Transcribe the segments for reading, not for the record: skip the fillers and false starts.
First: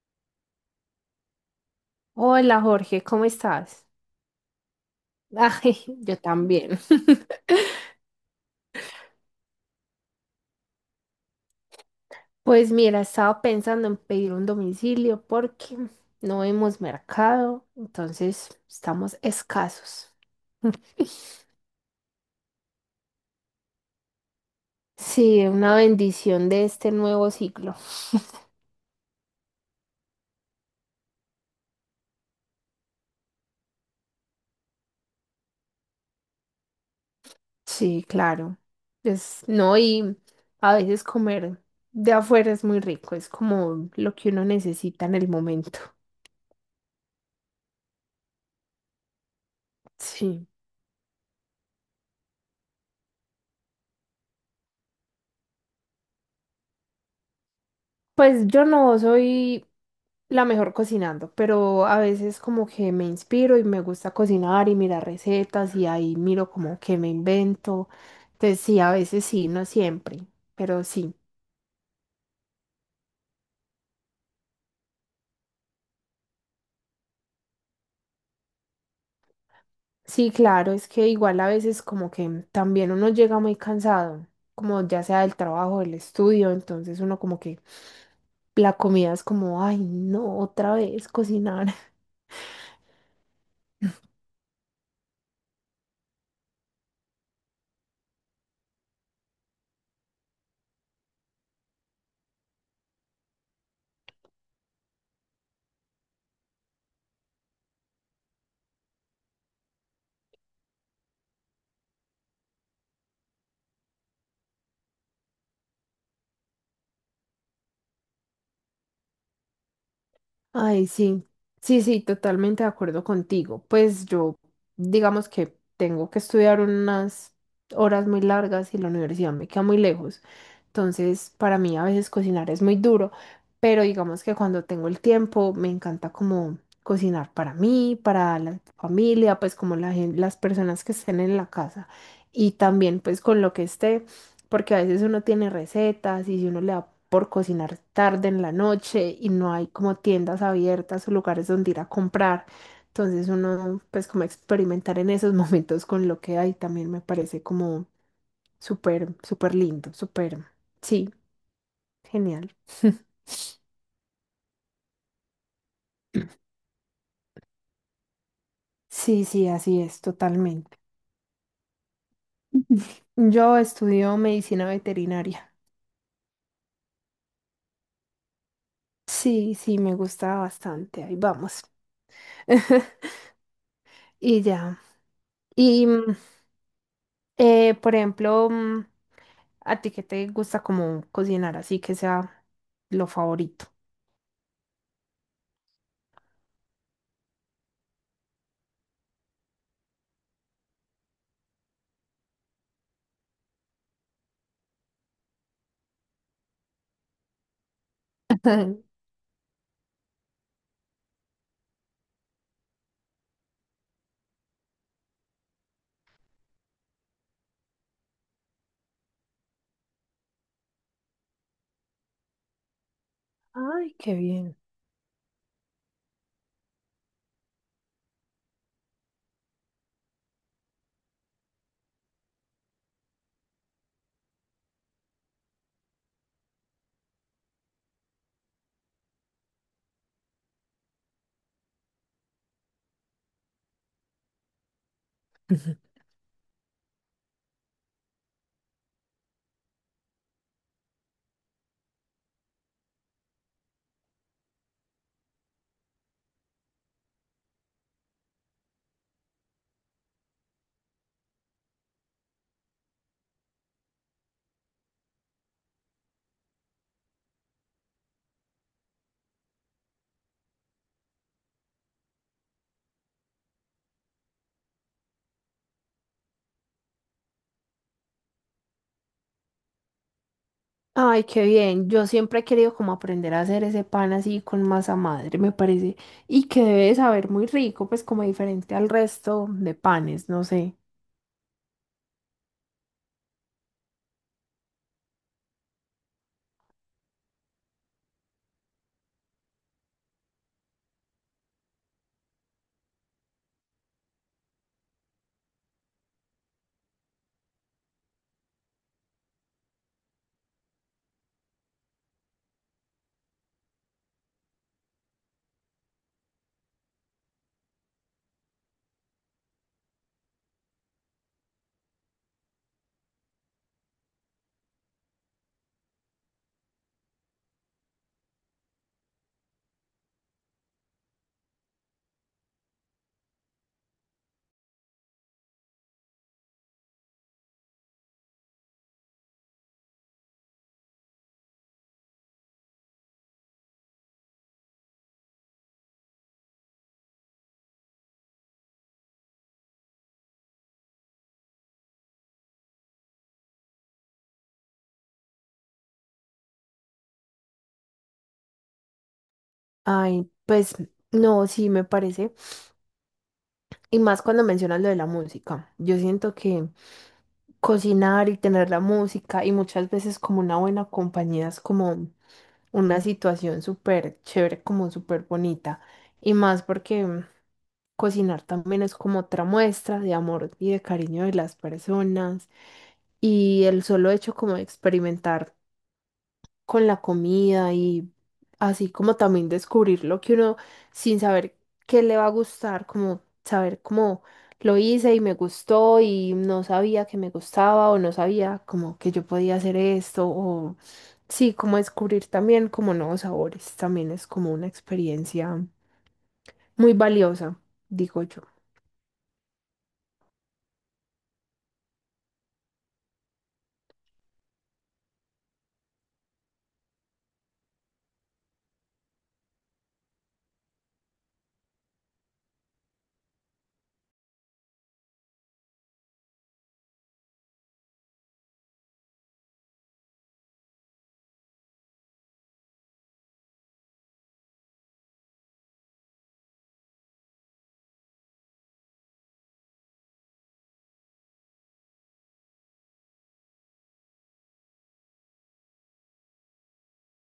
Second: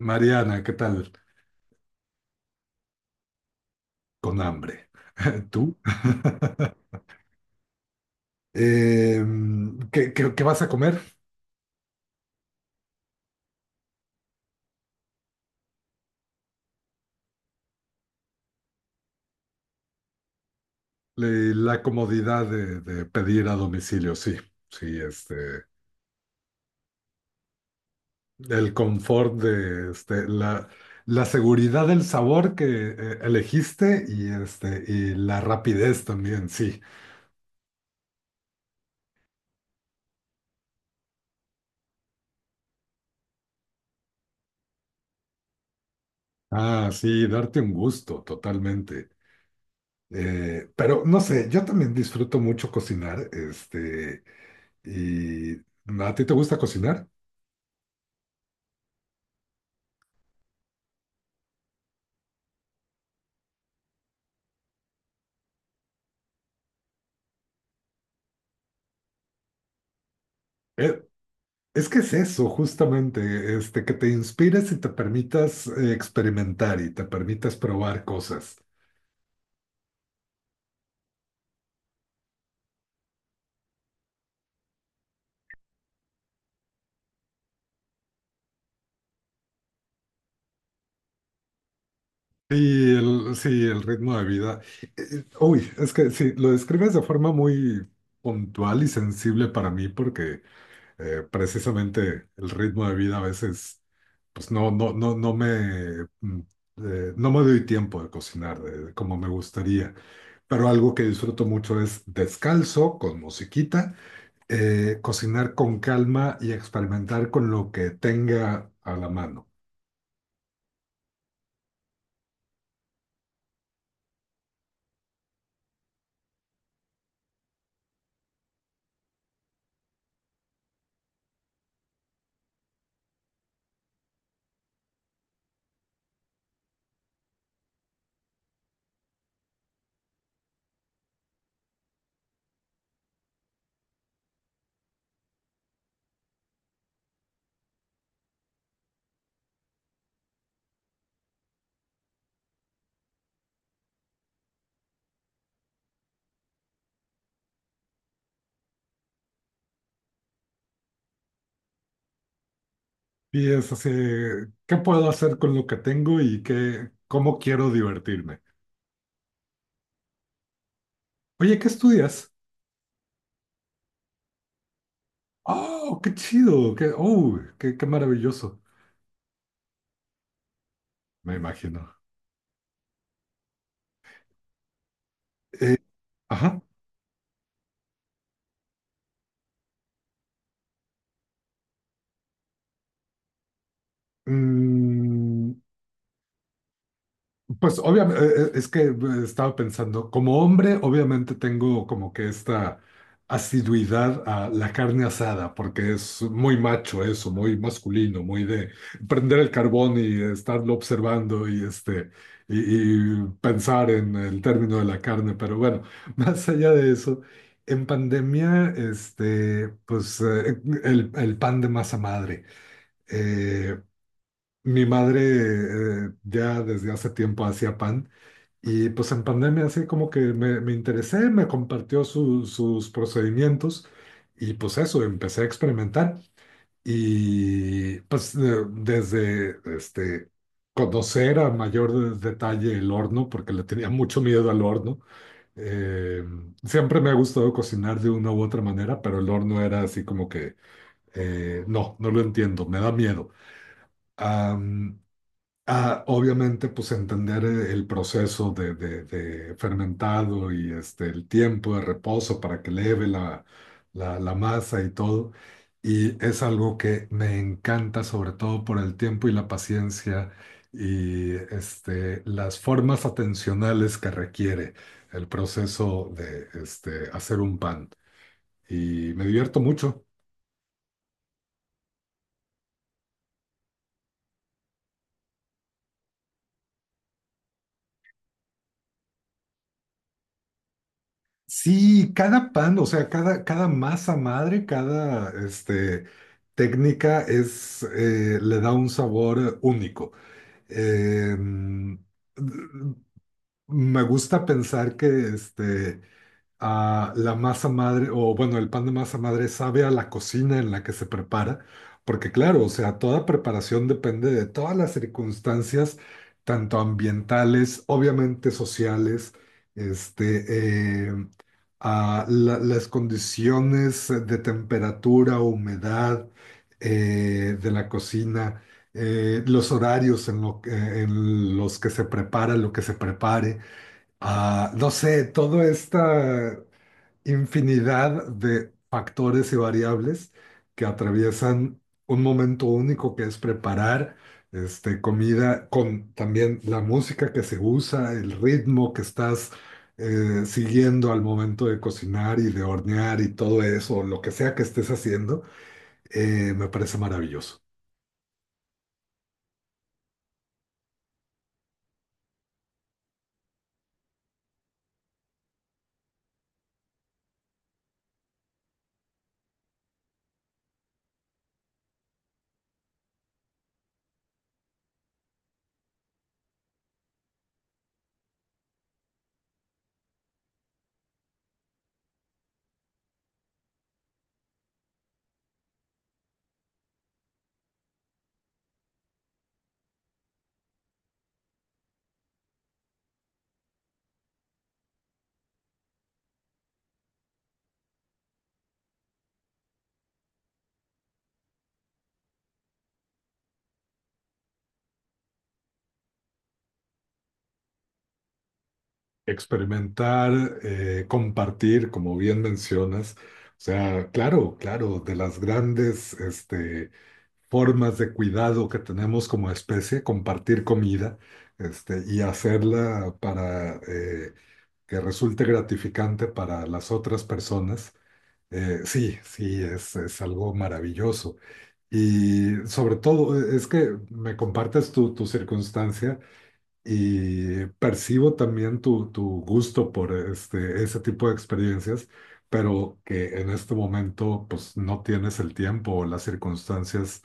Mariana, ¿qué tal? Hola Jorge, ¿cómo estás? Con hambre. ¿Tú? Ay, yo también. ¿Qué, qué vas a comer? Pues mira, estaba pensando en pedir un domicilio porque no hemos mercado, entonces estamos escasos. La comodidad de pedir a domicilio, sí. Sí, Sí, este, una bendición de este nuevo ciclo. el confort de este, la seguridad del sabor que elegiste y, este, y la rapidez también, sí. Sí, claro. Es, no, y a veces comer de afuera es muy rico, es como lo que uno necesita en el momento. Ah, sí, darte un gusto, totalmente. Sí. Pero no sé, yo también disfruto mucho cocinar, este, y ¿a ti te gusta cocinar? Pues yo no soy la mejor cocinando, pero a veces como que me inspiro y me gusta cocinar y mirar recetas y ahí miro como que me invento. Entonces sí, a veces sí, no siempre, pero Eh, sí. Es que es eso, justamente, este, que te inspires y te permitas experimentar y te permitas probar cosas. Sí, claro, es que igual a veces como que también uno llega muy cansado, como ya sea del trabajo, del estudio, entonces uno como que la comida es como, ay, no, otra vez cocinar. Y el, sí, el ritmo de vida. Uy, es que sí, lo describes de forma muy puntual y sensible para mí porque precisamente el ritmo de vida a veces, pues no, no, no, no me, no me doy tiempo de cocinar como me gustaría. Pero algo que disfruto mucho es descalzo, con musiquita cocinar con calma y experimentar con lo que tenga a la mano. Ay, sí, sí, sí, totalmente de acuerdo contigo. Pues yo, digamos que tengo que estudiar unas horas muy largas y la universidad me queda muy lejos. Entonces, para mí a veces cocinar es muy duro, pero digamos que cuando tengo el tiempo me encanta como cocinar para mí, para la familia, pues como las personas que estén en la casa y también pues con lo que esté, porque a veces uno tiene recetas y si uno le da por cocinar tarde en la noche y no hay como tiendas abiertas o lugares donde ir a comprar, entonces uno pues como experimentar en esos momentos con lo que hay también me parece como súper, súper lindo, súper, sí, genial. Y es así, ¿qué puedo hacer con lo que tengo y qué, cómo quiero divertirme? Sí, sí, así es, totalmente. Oye, ¿qué estudias? Yo estudio medicina veterinaria. Oh, qué chido, qué, oh, qué, qué maravilloso, Sí, sí, me gusta bastante, ahí me vamos. imagino. Y ya. Eh, Y, mm, ajá. Por ejemplo, ¿a ti qué te gusta como cocinar así que sea lo favorito? Mm, Pues obviamente, es que estaba pensando, como hombre, obviamente tengo como que esta asiduidad a la carne asada, porque es muy macho eso, muy masculino, muy de prender el carbón y estarlo observando y este y pensar en el término de la carne. Pero bueno, más allá de eso, en pandemia, este, pues el pan de masa madre. Eh, Ay, qué bien. mi madre ya desde hace tiempo hacía pan. Y pues en pandemia así como que me interesé, me compartió sus procedimientos y pues eso, empecé a experimentar. Y pues desde este, conocer a mayor detalle el horno, porque le tenía mucho miedo al horno. Eh, siempre me ha gustado cocinar de una u otra manera, pero el horno era así como que, no, no lo entiendo, me da miedo. Ah, obviamente, pues entender el proceso de, de fermentado y este, el tiempo de reposo para que leve la, la, la masa y todo. Y es algo que me encanta, sobre todo por el tiempo y la paciencia y este, las formas atencionales que requiere el proceso de este, hacer un pan. Y me divierto mucho. Ay, qué bien. Yo siempre he querido como aprender a hacer ese pan así con masa madre, me parece. Y que debe de saber muy rico, pues como diferente al resto de panes, no sé. Sí, cada pan, o sea, cada, cada masa madre, cada este, técnica es, le da un sabor único. Eh, mm, me gusta pensar que este, a la masa madre, o bueno, el pan de masa madre sabe a la cocina en la que se prepara, porque claro, o sea, toda preparación depende de todas las circunstancias, tanto ambientales, obviamente sociales, este, a las condiciones de temperatura, humedad de la cocina. Los horarios en, en los que se prepara, lo que se prepare, ah, no sé, toda esta infinidad de factores y variables que atraviesan un momento único que es preparar este, comida con también la música que se usa, el ritmo que estás siguiendo al momento de cocinar y de hornear y todo eso, lo que sea que estés haciendo, me parece maravilloso. Ay, pues no, sí, me parece. Y más cuando mencionas lo de la música. Yo siento que cocinar y tener la música y muchas veces como una buena compañía es como una situación súper chévere, como súper bonita. Y más porque cocinar también es como otra muestra de amor y de cariño de las personas. Y el solo hecho como de experimentar con la comida y así como también descubrir lo que uno sin saber qué le va a gustar, como saber cómo lo hice y me gustó y no sabía que me gustaba o no sabía como que yo podía hacer esto o sí, como descubrir también como nuevos sabores, también es como una experiencia muy valiosa, digo yo. Experimentar, compartir, como bien mencionas. O sea, claro, claro, de las grandes este, formas de cuidado que tenemos como especie, compartir comida este, y hacerla para que resulte gratificante para las otras personas. Sí, sí, es algo maravilloso. Y sobre todo, es que me compartes tu, tu circunstancia y percibo también tu gusto por este, ese tipo de experiencias, pero que en este momento pues no tienes el tiempo o las circunstancias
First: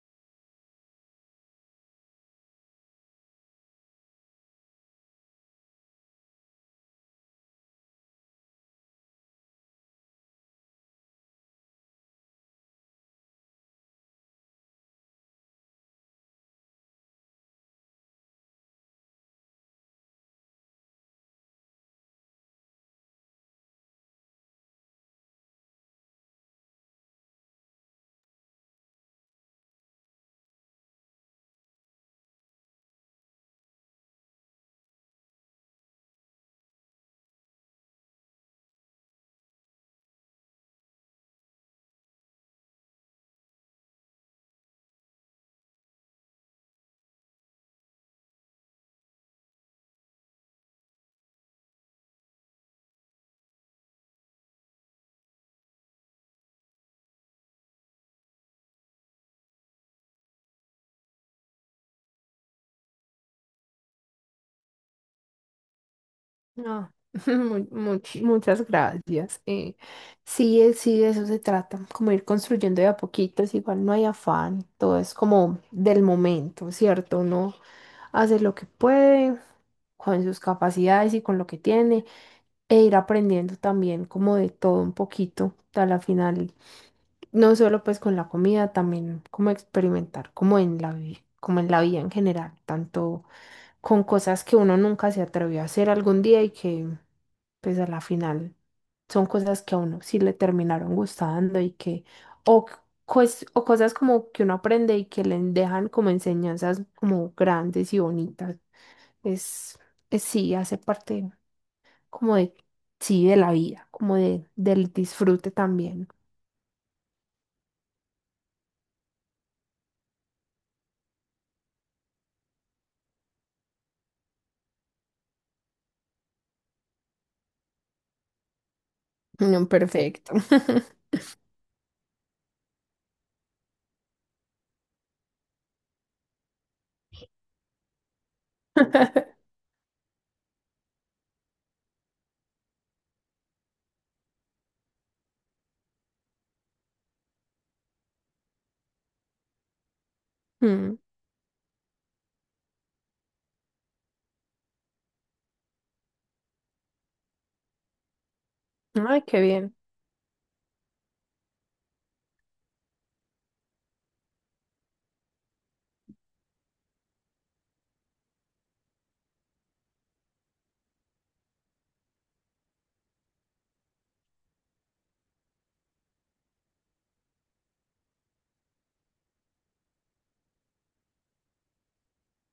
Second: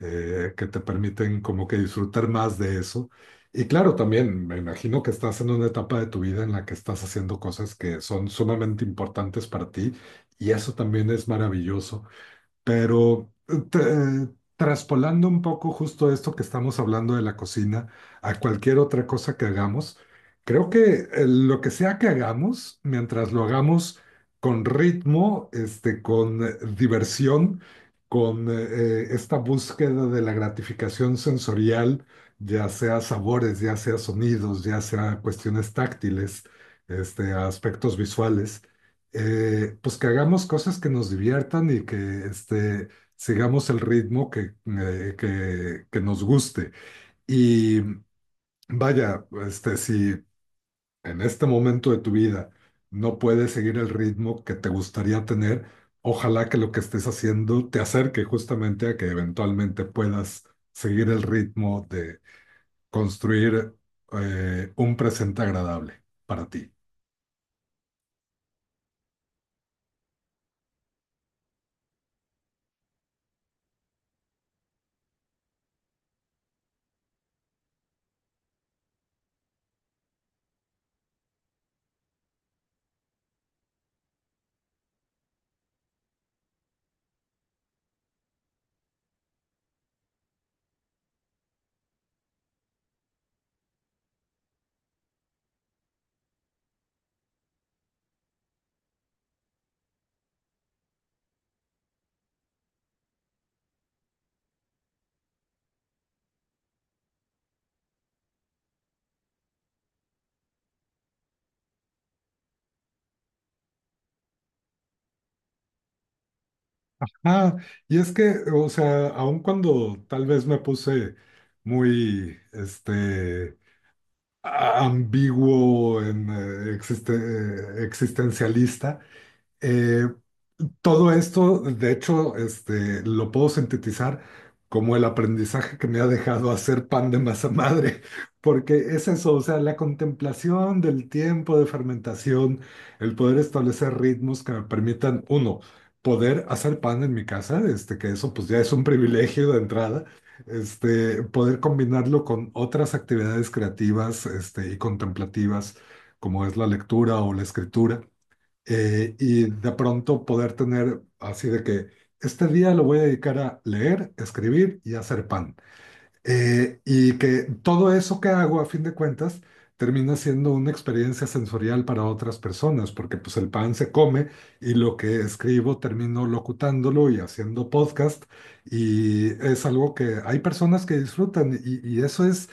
que te permiten como que disfrutar más de eso. Y claro, también me imagino que estás en una etapa de tu vida en la que estás haciendo cosas que son sumamente importantes para ti y eso también es maravilloso. Pero traspolando un poco justo esto que estamos hablando de la cocina a cualquier otra cosa que hagamos, creo que lo que sea que hagamos, mientras lo hagamos con ritmo, este, con diversión, con esta búsqueda de la gratificación sensorial, ya sea sabores, ya sea sonidos, ya sea cuestiones táctiles, este, aspectos visuales pues que hagamos cosas que nos diviertan y que este, sigamos el ritmo que nos guste. Y vaya, este, si en este momento de tu vida no puedes seguir el ritmo que te gustaría tener, ojalá que lo que estés haciendo te acerque justamente a que eventualmente puedas seguir el ritmo de construir un presente agradable para ti. No, muchas gracias. Sí, sí, de eso se trata, como ir construyendo de a poquitos, igual no hay afán, todo es como del momento, ¿cierto? Uno hace lo que puede con sus capacidades y con lo que tiene e ir aprendiendo también como de todo un poquito. A la final no solo pues con la comida, también como experimentar, como en la vida, como en la vida en general, tanto con cosas que uno nunca se atrevió a hacer algún día y que pues a la final son cosas que a uno sí le terminaron gustando y que, o, c- pues, o cosas como que uno aprende y que le dejan como enseñanzas como grandes y bonitas. Es, es sí, hace parte como de, sí, de la vida, como de, del disfrute también. Ah, y es que, o sea, aun cuando tal vez me puse muy, este, ambiguo en existencialista, No, eh, perfecto. todo esto, de hecho, este, lo puedo sintetizar como el aprendizaje que me ha dejado hacer pan de masa madre, porque es eso, o sea, la contemplación del tiempo de fermentación, el poder establecer ritmos que me permitan, uno, poder hacer pan en mi casa, este, que eso pues ya es un privilegio de entrada, Mm. este, poder combinarlo con otras actividades creativas, este, y contemplativas, como es la lectura o la escritura Ay, qué y de bien. pronto poder tener así de que este día lo voy a dedicar a leer, escribir y hacer pan. Y que todo eso que hago, a fin de cuentas, termina siendo una experiencia sensorial para otras personas, porque pues el pan se come y lo que escribo termino locutándolo y haciendo podcast y es algo que hay personas que disfrutan y eso es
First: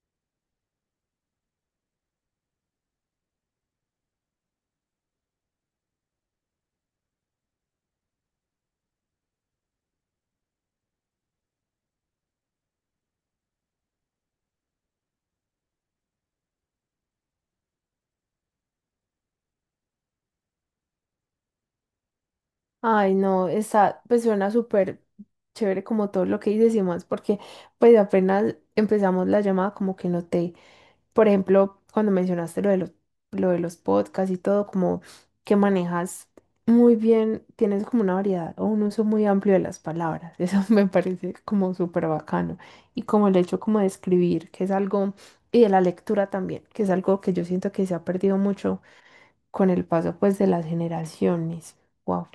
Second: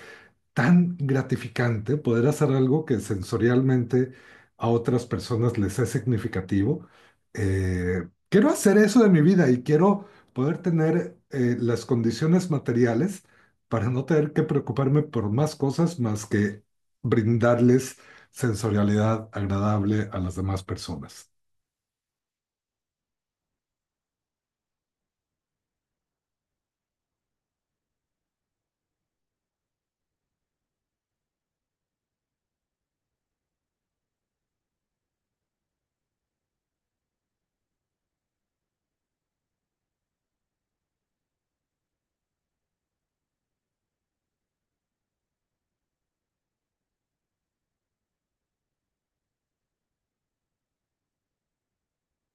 tan gratificante poder hacer algo que sensorialmente a otras personas les es significativo. Quiero hacer eso de mi vida y quiero poder tener las condiciones materiales para no tener que preocuparme por más cosas más que brindarles sensorialidad agradable a las demás personas. Ay, no, está, pues suena súper chévere como todo lo que dices y más, porque pues apenas empezamos la llamada como que noté, por ejemplo, cuando mencionaste lo de los podcasts y todo, como que manejas muy bien, tienes como una variedad o un uso muy amplio de las palabras, eso me parece como súper bacano. Y como el hecho como de escribir, que es algo, y de la lectura también, que es algo que yo siento que se ha perdido mucho con el paso pues de las generaciones. Wow,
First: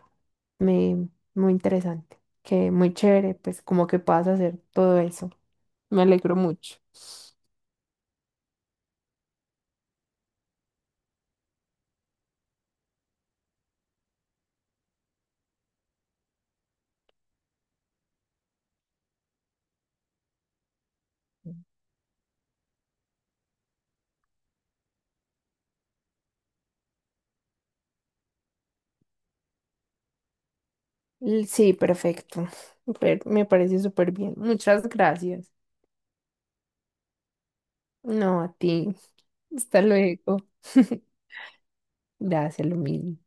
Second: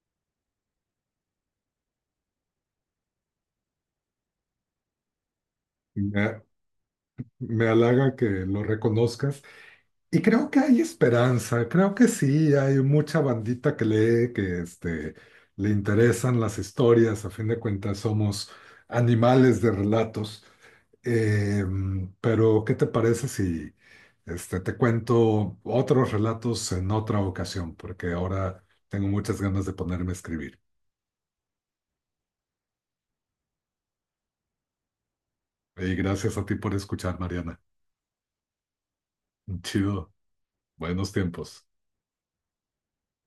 me, muy interesante, que muy chévere, pues como que puedas hacer todo eso. Me alegro Me, mucho. me halaga que lo reconozcas. Y creo que hay esperanza, creo que sí, hay mucha bandita que lee, que este, le interesan las historias, a fin de cuentas somos animales de relatos. Eh, pero, ¿qué te parece si este, te cuento otros relatos en otra ocasión? Porque ahora tengo muchas ganas de ponerme a escribir. Sí, perfecto. Me parece súper bien. Muchas gracias. Y gracias a ti por escuchar, Mariana. No, a ti. Hasta Chido, luego. buenos tiempos. Gracias, lo mismo.